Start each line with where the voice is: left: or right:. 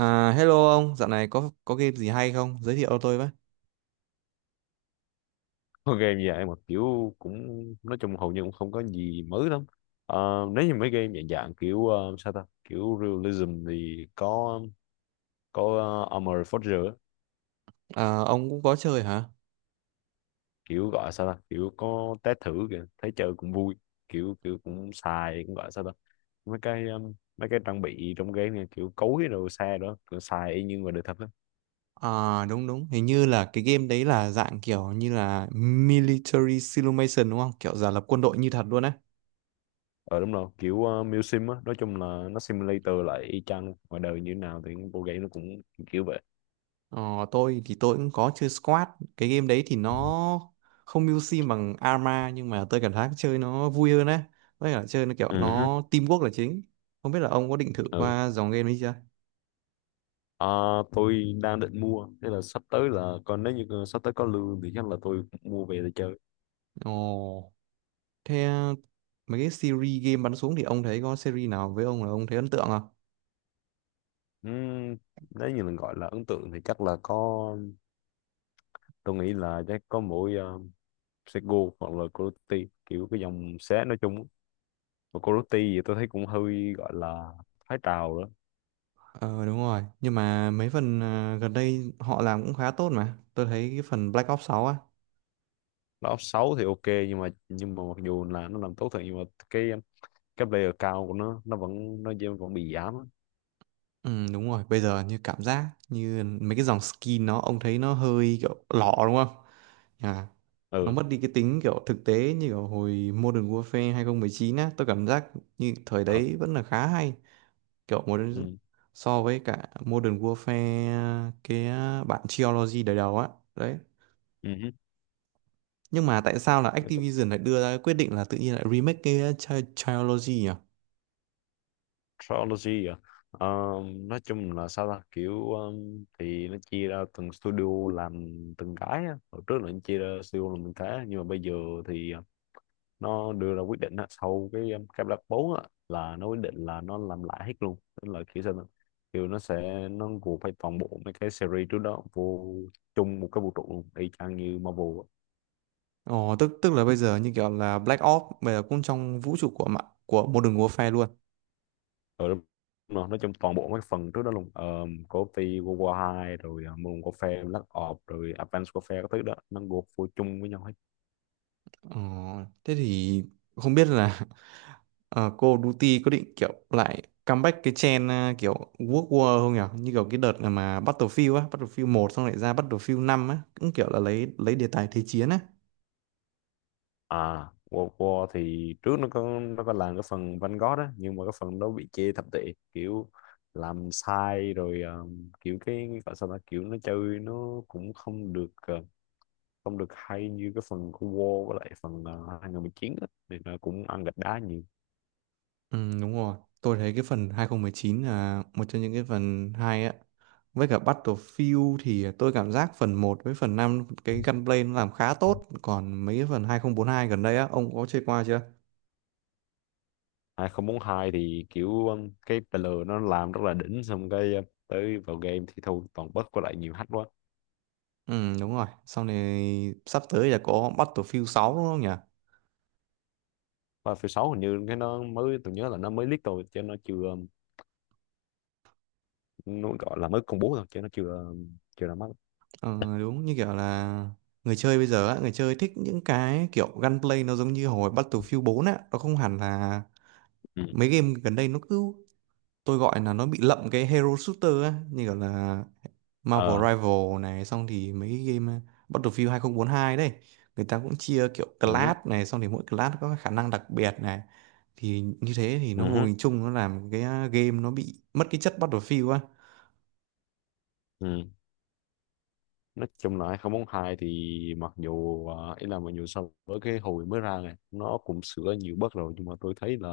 right: À, hello ông, dạo này có game gì hay không? Giới thiệu cho tôi với.
left: Con game dạng mà kiểu cũng nói chung hầu như cũng không có gì mới lắm. Nếu như mấy game dạng dạng kiểu sao ta kiểu realism thì có Armored Forger á.
right: À, ông cũng có chơi hả?
left: Kiểu gọi sao ta kiểu có test thử kìa thấy chơi cũng vui, kiểu kiểu cũng xài cũng gọi sao ta mấy cái trang bị trong game này kiểu cối đồ xe đó kiểu xài y như ngoài đời thật á.
right: À, đúng đúng, hình như là cái game đấy là dạng kiểu như là military simulation đúng không? Kiểu giả lập quân đội như thật luôn á.
left: Ờ đúng rồi kiểu Sim Sim á, nói chung là nó simulator lại y chang ngoài đời như thế nào thì bộ game nó cũng kiểu vậy.
right: Ờ, tôi thì tôi cũng có chơi Squad. Cái game đấy thì nó không mưu sim bằng Arma nhưng mà tôi cảm thấy chơi nó vui hơn á. Với cả chơi nó kiểu
left: Ừ hứ.
right: nó teamwork là chính. Không biết là ông có định thử
left: Ừ.
right: qua dòng game ấy chưa?
left: À, tôi đang định mua, thế là sắp tới là còn nếu như sắp tới có lương thì chắc là tôi mua về để chơi.
right: Ồ. Thế mấy cái series game bắn súng thì ông thấy có series nào với ông là ông thấy ấn tượng không?
left: Ừm, Nếu như là gọi là ấn tượng thì chắc là có, tôi nghĩ là chắc có mỗi Sego hoặc là Coyote, kiểu cái dòng xé nói chung. Và Coyote thì tôi thấy cũng hơi gọi là thái trào đó.
right: Ờ đúng rồi, nhưng mà mấy phần gần đây họ làm cũng khá tốt mà. Tôi thấy cái phần Black Ops sáu á.
left: Nó xấu thì ok nhưng mà mặc dù là nó làm tốt thật nhưng mà cái cái player cao của nó nó vẫn bị giảm á.
right: Ừ, đúng rồi, bây giờ như cảm giác như mấy cái dòng skin nó ông thấy nó hơi kiểu lọ đúng không? À, nó
left: Ừ.
right: mất đi cái tính kiểu thực tế như kiểu hồi Modern Warfare 2019 á, tôi cảm giác như thời
left: Ờ.
right: đấy vẫn là khá hay. Kiểu một
left: Ừ.
right: so với cả Modern Warfare cái bản Trilogy đời đầu á, đấy. Nhưng mà tại sao là
left: Ừ.
right: Activision lại đưa ra cái quyết định là tự nhiên lại remake cái Trilogy nhỉ?
left: Trilogy à? Ờ, nói chung là sao ta kiểu thì nó chia ra từng studio làm từng cái á. Hồi trước là nó chia ra studio làm từng cái nhưng mà bây giờ thì nó đưa ra quyết định á, sau cái Black 4 á, là nó quyết định là nó làm lại hết luôn. Tức là kiểu sao ta? Kiểu nó sẽ nó gộp phải toàn bộ mấy cái series trước đó vô chung một cái vũ trụ luôn y chang như Marvel.
right: Ồ, tức tức là bây giờ như kiểu là Black Ops bây giờ cũng trong vũ trụ của mạng của Modern Warfare luôn.
left: Ừ, đúng rồi. Nói chung toàn bộ mấy phần trước đó luôn, coffee World War 2 rồi Moon Warfare Black Ops rồi Advanced Warfare các thứ đó nó gộp vô chung với nhau hết.
right: Ờ, thế thì không biết là ờ, Call of Duty có định kiểu lại comeback cái trend kiểu World War không nhỉ? Như kiểu cái đợt mà Battlefield á, Battlefield một xong lại ra Battlefield năm á, cũng kiểu là lấy đề tài thế chiến á.
left: À, World War thì trước nó có làm cái phần Vanguard á nhưng mà cái phần đó bị chê thập tệ, kiểu làm sai rồi. Kiểu cái gọi sao ta kiểu nó chơi nó cũng không được, uh, không được hay như cái phần của War với lại phần 2019 á thì nó cũng ăn gạch đá nhiều.
right: Ừ, đúng rồi. Tôi thấy cái phần 2019 là một trong những cái phần hay á. Với cả Battlefield thì tôi cảm giác phần một với phần 5 cái gunplay nó làm khá tốt. Còn mấy cái phần 2042 gần đây á, ông có chơi qua chưa?
left: Hai không bốn hai thì kiểu cái PL nó làm rất là đỉnh, xong cái tới vào game thì thôi toàn bug với lại nhiều hack quá.
right: Ừ, đúng rồi. Sau này sắp tới là có Battlefield 6 đúng không nhỉ?
left: Và phiêu 6 hình như cái nó mới, tôi nhớ là nó mới leak thôi chứ nó chưa nó gọi là mới công bố thôi chứ nó chưa chưa ra mắt.
right: Ờ, đúng như kiểu là người chơi bây giờ á, người chơi thích những cái kiểu gunplay nó giống như hồi Battlefield bốn á. Nó không hẳn là
left: Ừ.
right: mấy game gần đây nó cứ tôi gọi là nó bị lậm cái hero shooter á, như kiểu là Marvel
left: Ờ.
right: Rival này xong thì mấy cái game Battlefield 2042 đấy, người ta cũng chia kiểu
left: Ừ.
right: class này xong thì mỗi class có khả năng đặc biệt này, thì như thế thì nó vô
left: Ừ.
right: hình chung nó làm cái game nó bị mất cái chất Battlefield á.
left: Ừ. Nói chung là 2042 thì mặc dù à, ý là mặc dù so với cái hồi mới ra này nó cũng sửa nhiều bug rồi, nhưng mà tôi thấy là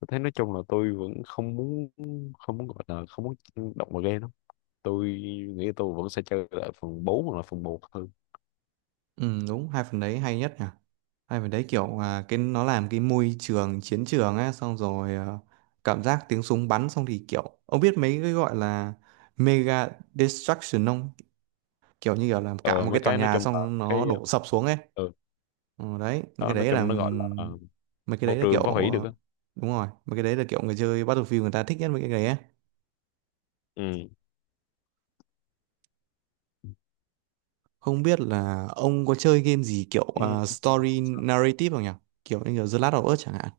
left: tôi thấy nói chung là tôi vẫn không muốn, không muốn, gọi là không muốn động vào game. Tôi nghĩ tôi vẫn sẽ chơi lại phần 4 hoặc là phần một hơn.
right: Ừ, đúng, hai phần đấy hay nhất nhỉ. Hai phần đấy kiểu cái nó làm cái môi trường chiến trường á xong rồi à, cảm giác tiếng súng bắn xong thì kiểu ông biết mấy cái gọi là mega destruction không, kiểu như kiểu là cả
left: Ờ,
right: một
left: mấy
right: cái tòa
left: cái nói
right: nhà
left: chung là
right: xong nó
left: cái
right: đổ sập xuống ấy.
left: ừ,
right: Ờ, đấy những cái
left: đó nói
right: đấy là
left: chung nó gọi là ờ,
right: mấy cái
left: môi
right: đấy là kiểu
left: trường phá hủy được á.
right: đúng rồi mấy cái đấy là kiểu người chơi Battlefield người ta thích nhất mấy cái đấy ấy.
left: Ừ.
right: Không biết là ông có chơi game gì kiểu
left: Ừ.
right: story narrative không nhỉ, kiểu như kiểu The Last of Us chẳng hạn.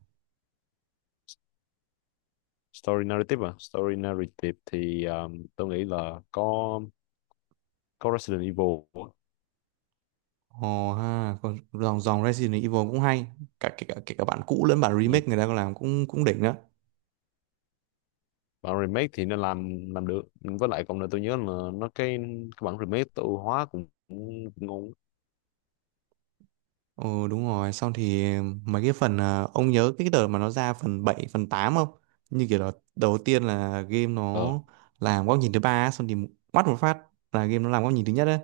left: Story narrative à? Story narrative thì tôi nghĩ là có Resident Evil á.
right: Ồ ha, còn dòng dòng Resident Evil cũng hay, cả kể cả bản cũ lẫn bản
left: Ừ.
right: remake người ta còn làm cũng cũng đỉnh đó.
left: Bản remake thì nó làm được, với lại còn là tôi nhớ là nó cái bản remake tự hóa cũng, cũng ngon.
right: Ừ đúng rồi, xong thì mấy cái phần à, ông nhớ cái đợt mà nó ra phần 7 phần 8 không? Như kiểu là đầu tiên là game nó
left: Ờ.
right: làm góc nhìn thứ ba á, xong thì quát một phát là game nó làm góc nhìn thứ nhất đấy.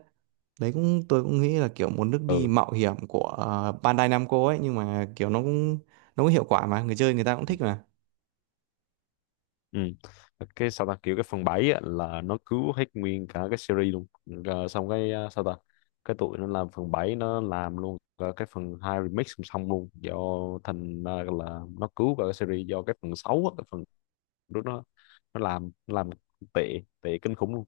right: Đấy cũng tôi cũng nghĩ là kiểu một nước đi
left: Ừ.
right: mạo hiểm của Bandai Namco ấy, nhưng mà kiểu nó cũng hiệu quả mà người chơi người ta cũng thích mà.
left: Ừ. Cái sao ta kiểu cái phần 7 á, là nó cứu hết nguyên cả cái series luôn, rồi xong cái à, sao ta cái tụi nó làm phần 7 nó làm luôn cả cái phần 2 remix song song luôn, do thành ra là nó cứu cả cái series, do cái phần 6 á, cái phần lúc nó làm tệ tệ kinh khủng luôn.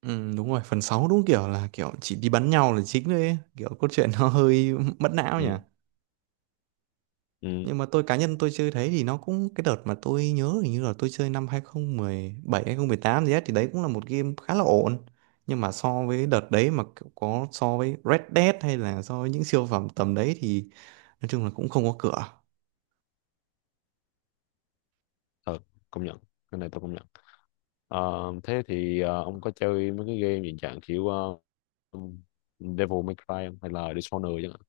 right: Ừ đúng rồi, phần 6 đúng kiểu là kiểu chỉ đi bắn nhau là chính thôi ấy. Kiểu cốt truyện nó hơi mất não nhỉ.
left: Ừ. Ừ,
right: Nhưng mà tôi cá nhân tôi chơi thấy thì nó cũng cái đợt mà tôi nhớ hình như là tôi chơi năm 2017 tám gì á thì đấy cũng là một game khá là ổn. Nhưng mà so với đợt đấy mà kiểu có so với Red Dead hay là so với những siêu phẩm tầm đấy thì nói chung là cũng không có cửa.
left: thật. Công nhận, cái này tôi công nhận. Ờ, thế thì ờ, ông có chơi mấy cái game hiện trạng kiểu Devil May Cry không? Hay là Dishonored chẳng hạn.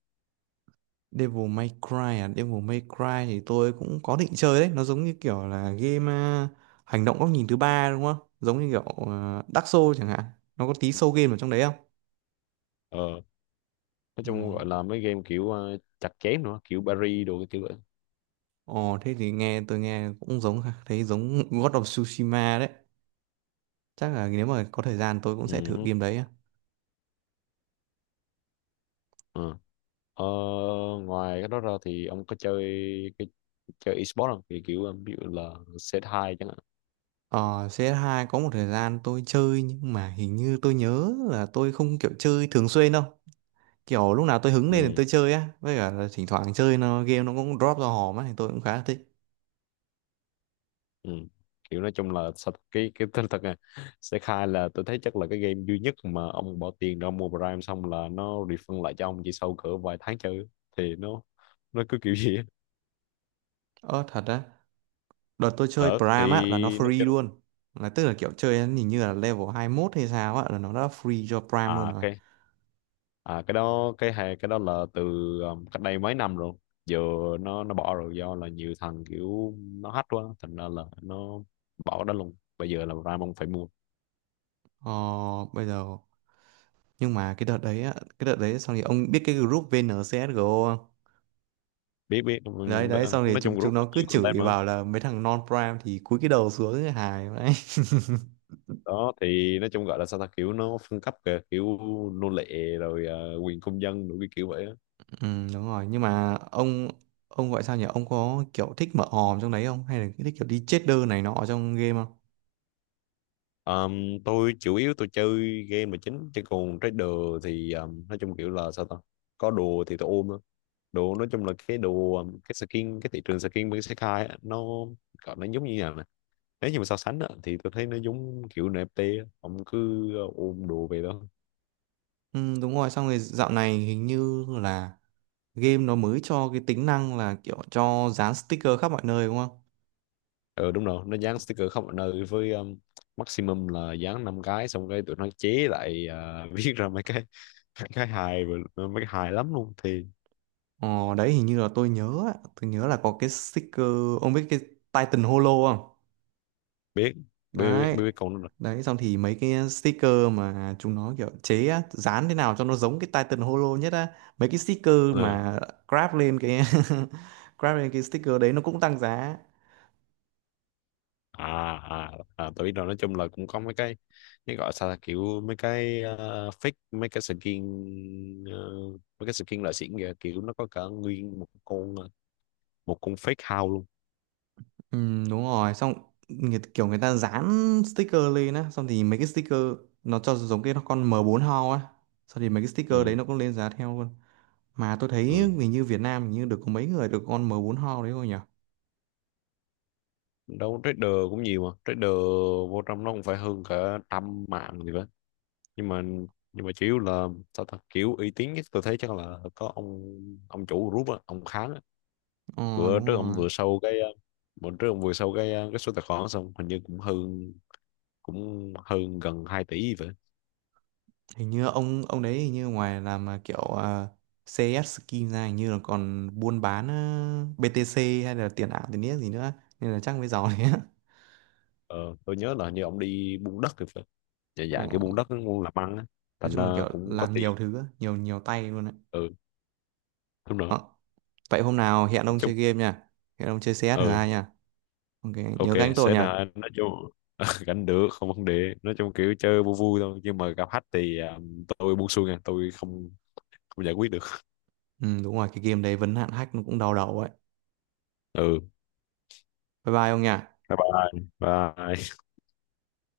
right: Devil May Cry Devil May Cry thì tôi cũng có định chơi đấy, nó giống như kiểu là game hành động góc nhìn thứ ba đúng không? Giống như kiểu Dark Souls chẳng hạn. Nó có tí soul game ở trong đấy không?
left: Ờ, nói chung gọi
right: Ồ.
left: là mấy game kiểu chặt chém nữa kiểu Paris đồ cái kiểu vậy.
right: Ồ thế thì nghe tôi nghe cũng giống ha, thấy giống God of Tsushima đấy. Chắc là nếu mà có thời gian tôi cũng sẽ thử
left: Ừ.
right: game đấy á.
left: Ừ. Ờ, ngoài cái đó ra thì ông có chơi cái chơi esports không, thì kiểu ờ, ví dụ là cs hai chẳng hạn.
right: Ờ CS2 có một thời gian tôi chơi nhưng mà hình như tôi nhớ là tôi không kiểu chơi thường xuyên đâu. Kiểu lúc nào tôi hứng lên thì
left: Ừ.
right: tôi chơi á, với cả là thỉnh thoảng chơi nó game nó cũng drop ra hòm á thì tôi cũng khá là thích.
left: Ừ. Kiểu nói chung là cái thật thật này, cs hai là tôi thấy chắc là cái game duy nhất mà ông bỏ tiền ra mua Prime xong là nó refund lại cho ông chỉ sau cỡ vài tháng chơi, thì nó cứ kiểu gì á.
right: Ờ thật á, đợt tôi chơi
left: Thật
right: Prime
left: thì
right: á là nó
left: nó
right: free
left: chơi.
right: luôn. Là tức là kiểu chơi hình như là level 21 hay sao á là nó đã free cho Prime luôn
left: À
right: rồi.
left: ok. À cái đó, cái hay cái đó là từ cách đây mấy năm rồi. Giờ nó bỏ rồi do là nhiều thằng kiểu nó hack quá, thành ra là nó bỏ cái đó luôn, bây giờ là Ramon phải mua.
right: Ờ bây giờ nhưng mà cái đợt đấy á, cái đợt đấy xong thì ông biết cái group VNCSGO không?
left: Biết biết
right: Đấy đấy xong thì
left: nói
right: chúng
left: chung
right: chúng
left: group nó
right: nó cứ
left: nhiều content
right: chửi
left: mà.
right: bảo là mấy thằng non prime thì cúi cái đầu xuống cái hài đấy.
left: Đó thì nói chung gọi là sao ta kiểu nó phân cấp kìa, kiểu nô lệ rồi quyền công dân rồi cái kiểu vậy á.
right: Ừ, đúng rồi nhưng mà ông gọi sao nhỉ, ông có kiểu thích mở hòm trong đấy không hay là thích kiểu đi cheater này nọ ở trong game không?
left: Tôi chủ yếu tôi chơi game là chính chứ còn trader thì nói chung kiểu là sao ta, có đồ thì tôi ôm á. Đồ nói chung là cái đồ cái skin cái thị trường skin bên Sekai á, nó gọi nó giống như nào nè, nếu như mà so sánh á, thì tôi thấy nó giống kiểu NFT á. Ông cứ ôm đồ về đó.
right: Ừ, đúng rồi xong rồi dạo này hình như là game nó mới cho cái tính năng là kiểu cho dán sticker khắp mọi nơi đúng không?
left: Ờ đúng rồi, nó dán sticker khắp mọi nơi với maximum là dán năm cái, xong cái tụi nó chế lại à, viết ra mấy cái hài, mấy cái hài lắm luôn thì.
right: Ờ đấy hình như là tôi nhớ á, tôi nhớ là có cái sticker, ông biết cái Titan Holo không?
left: biết biết biết,
right: Đấy
left: biết biết con nó rồi.
right: đấy xong thì mấy cái sticker mà chúng nó kiểu chế á, dán thế nào cho nó giống cái Titan Holo nhất á, mấy cái sticker
left: Ờ.
right: mà grab lên cái grab lên cái sticker đấy nó cũng tăng giá.
left: À à, à tôi biết rồi, nói chung là cũng có mấy cái gọi sao là, kiểu mấy cái fake mấy cái skin mấy cái skin loại xịn kìa, kiểu nó có cả nguyên một con một con fake house luôn.
right: Ừ, đúng rồi xong người, kiểu người ta dán sticker lên á xong thì mấy cái sticker nó cho giống cái con m bốn Hao á, xong thì mấy cái sticker đấy
left: Ừ.
right: nó cũng lên giá theo luôn. Mà tôi thấy
left: Ừ,
right: hình như Việt Nam hình như được có mấy người được con m bốn Hao đấy thôi nhỉ.
left: đâu trader cũng nhiều mà, trader vô trong nó cũng phải hơn cả trăm mạng gì đó. Nhưng mà nhưng mà chủ yếu là sao ta kiểu uy tín nhất tôi thấy chắc là có ông chủ group á, ông Kháng á.
right: Ờ
left: Bữa
right: đúng
left: trước ông
right: rồi.
left: vừa sâu cái ờ, bữa trước ông vừa sâu cái ờ, cái số tài khoản đó, xong hình như cũng hơn, cũng hơn gần 2 tỷ vậy.
right: Hình như ông đấy hình như ngoài làm kiểu CS skin ra hình như là còn buôn bán BTC hay là tiền ảo tiền niếc gì nữa nên là chắc mới giàu đấy á.
left: Ờ, tôi nhớ là hình như ông đi buôn đất thì phải. Dạ dạ
right: Ờ,
left: cái buôn đất muốn làm ăn á,
right: nói
left: thành ra
right: chung là kiểu
left: cũng có
right: làm
left: tiền.
right: nhiều thứ á, nhiều nhiều tay luôn đấy.
left: Ừ đúng rồi,
right: Ờ, vậy hôm nào hẹn
left: nói
right: ông
left: chung.
right: chơi game nha. Hẹn ông chơi CS thử
left: Ừ.
right: hai nha. Ok,
left: Ok.
right: nhớ gánh tôi
left: Sẽ
right: nha.
left: là nói chung gánh được không vấn đề, nói chung kiểu chơi vui vui thôi nhưng mà gặp khách thì à, tôi buông xuôi nha, tôi không không giải quyết được.
right: Ừ, đúng rồi, cái game đấy vấn hạn hack nó cũng đau đầu ấy.
left: Ừ.
right: Bye bye ông nha.
left: Bye bye bye.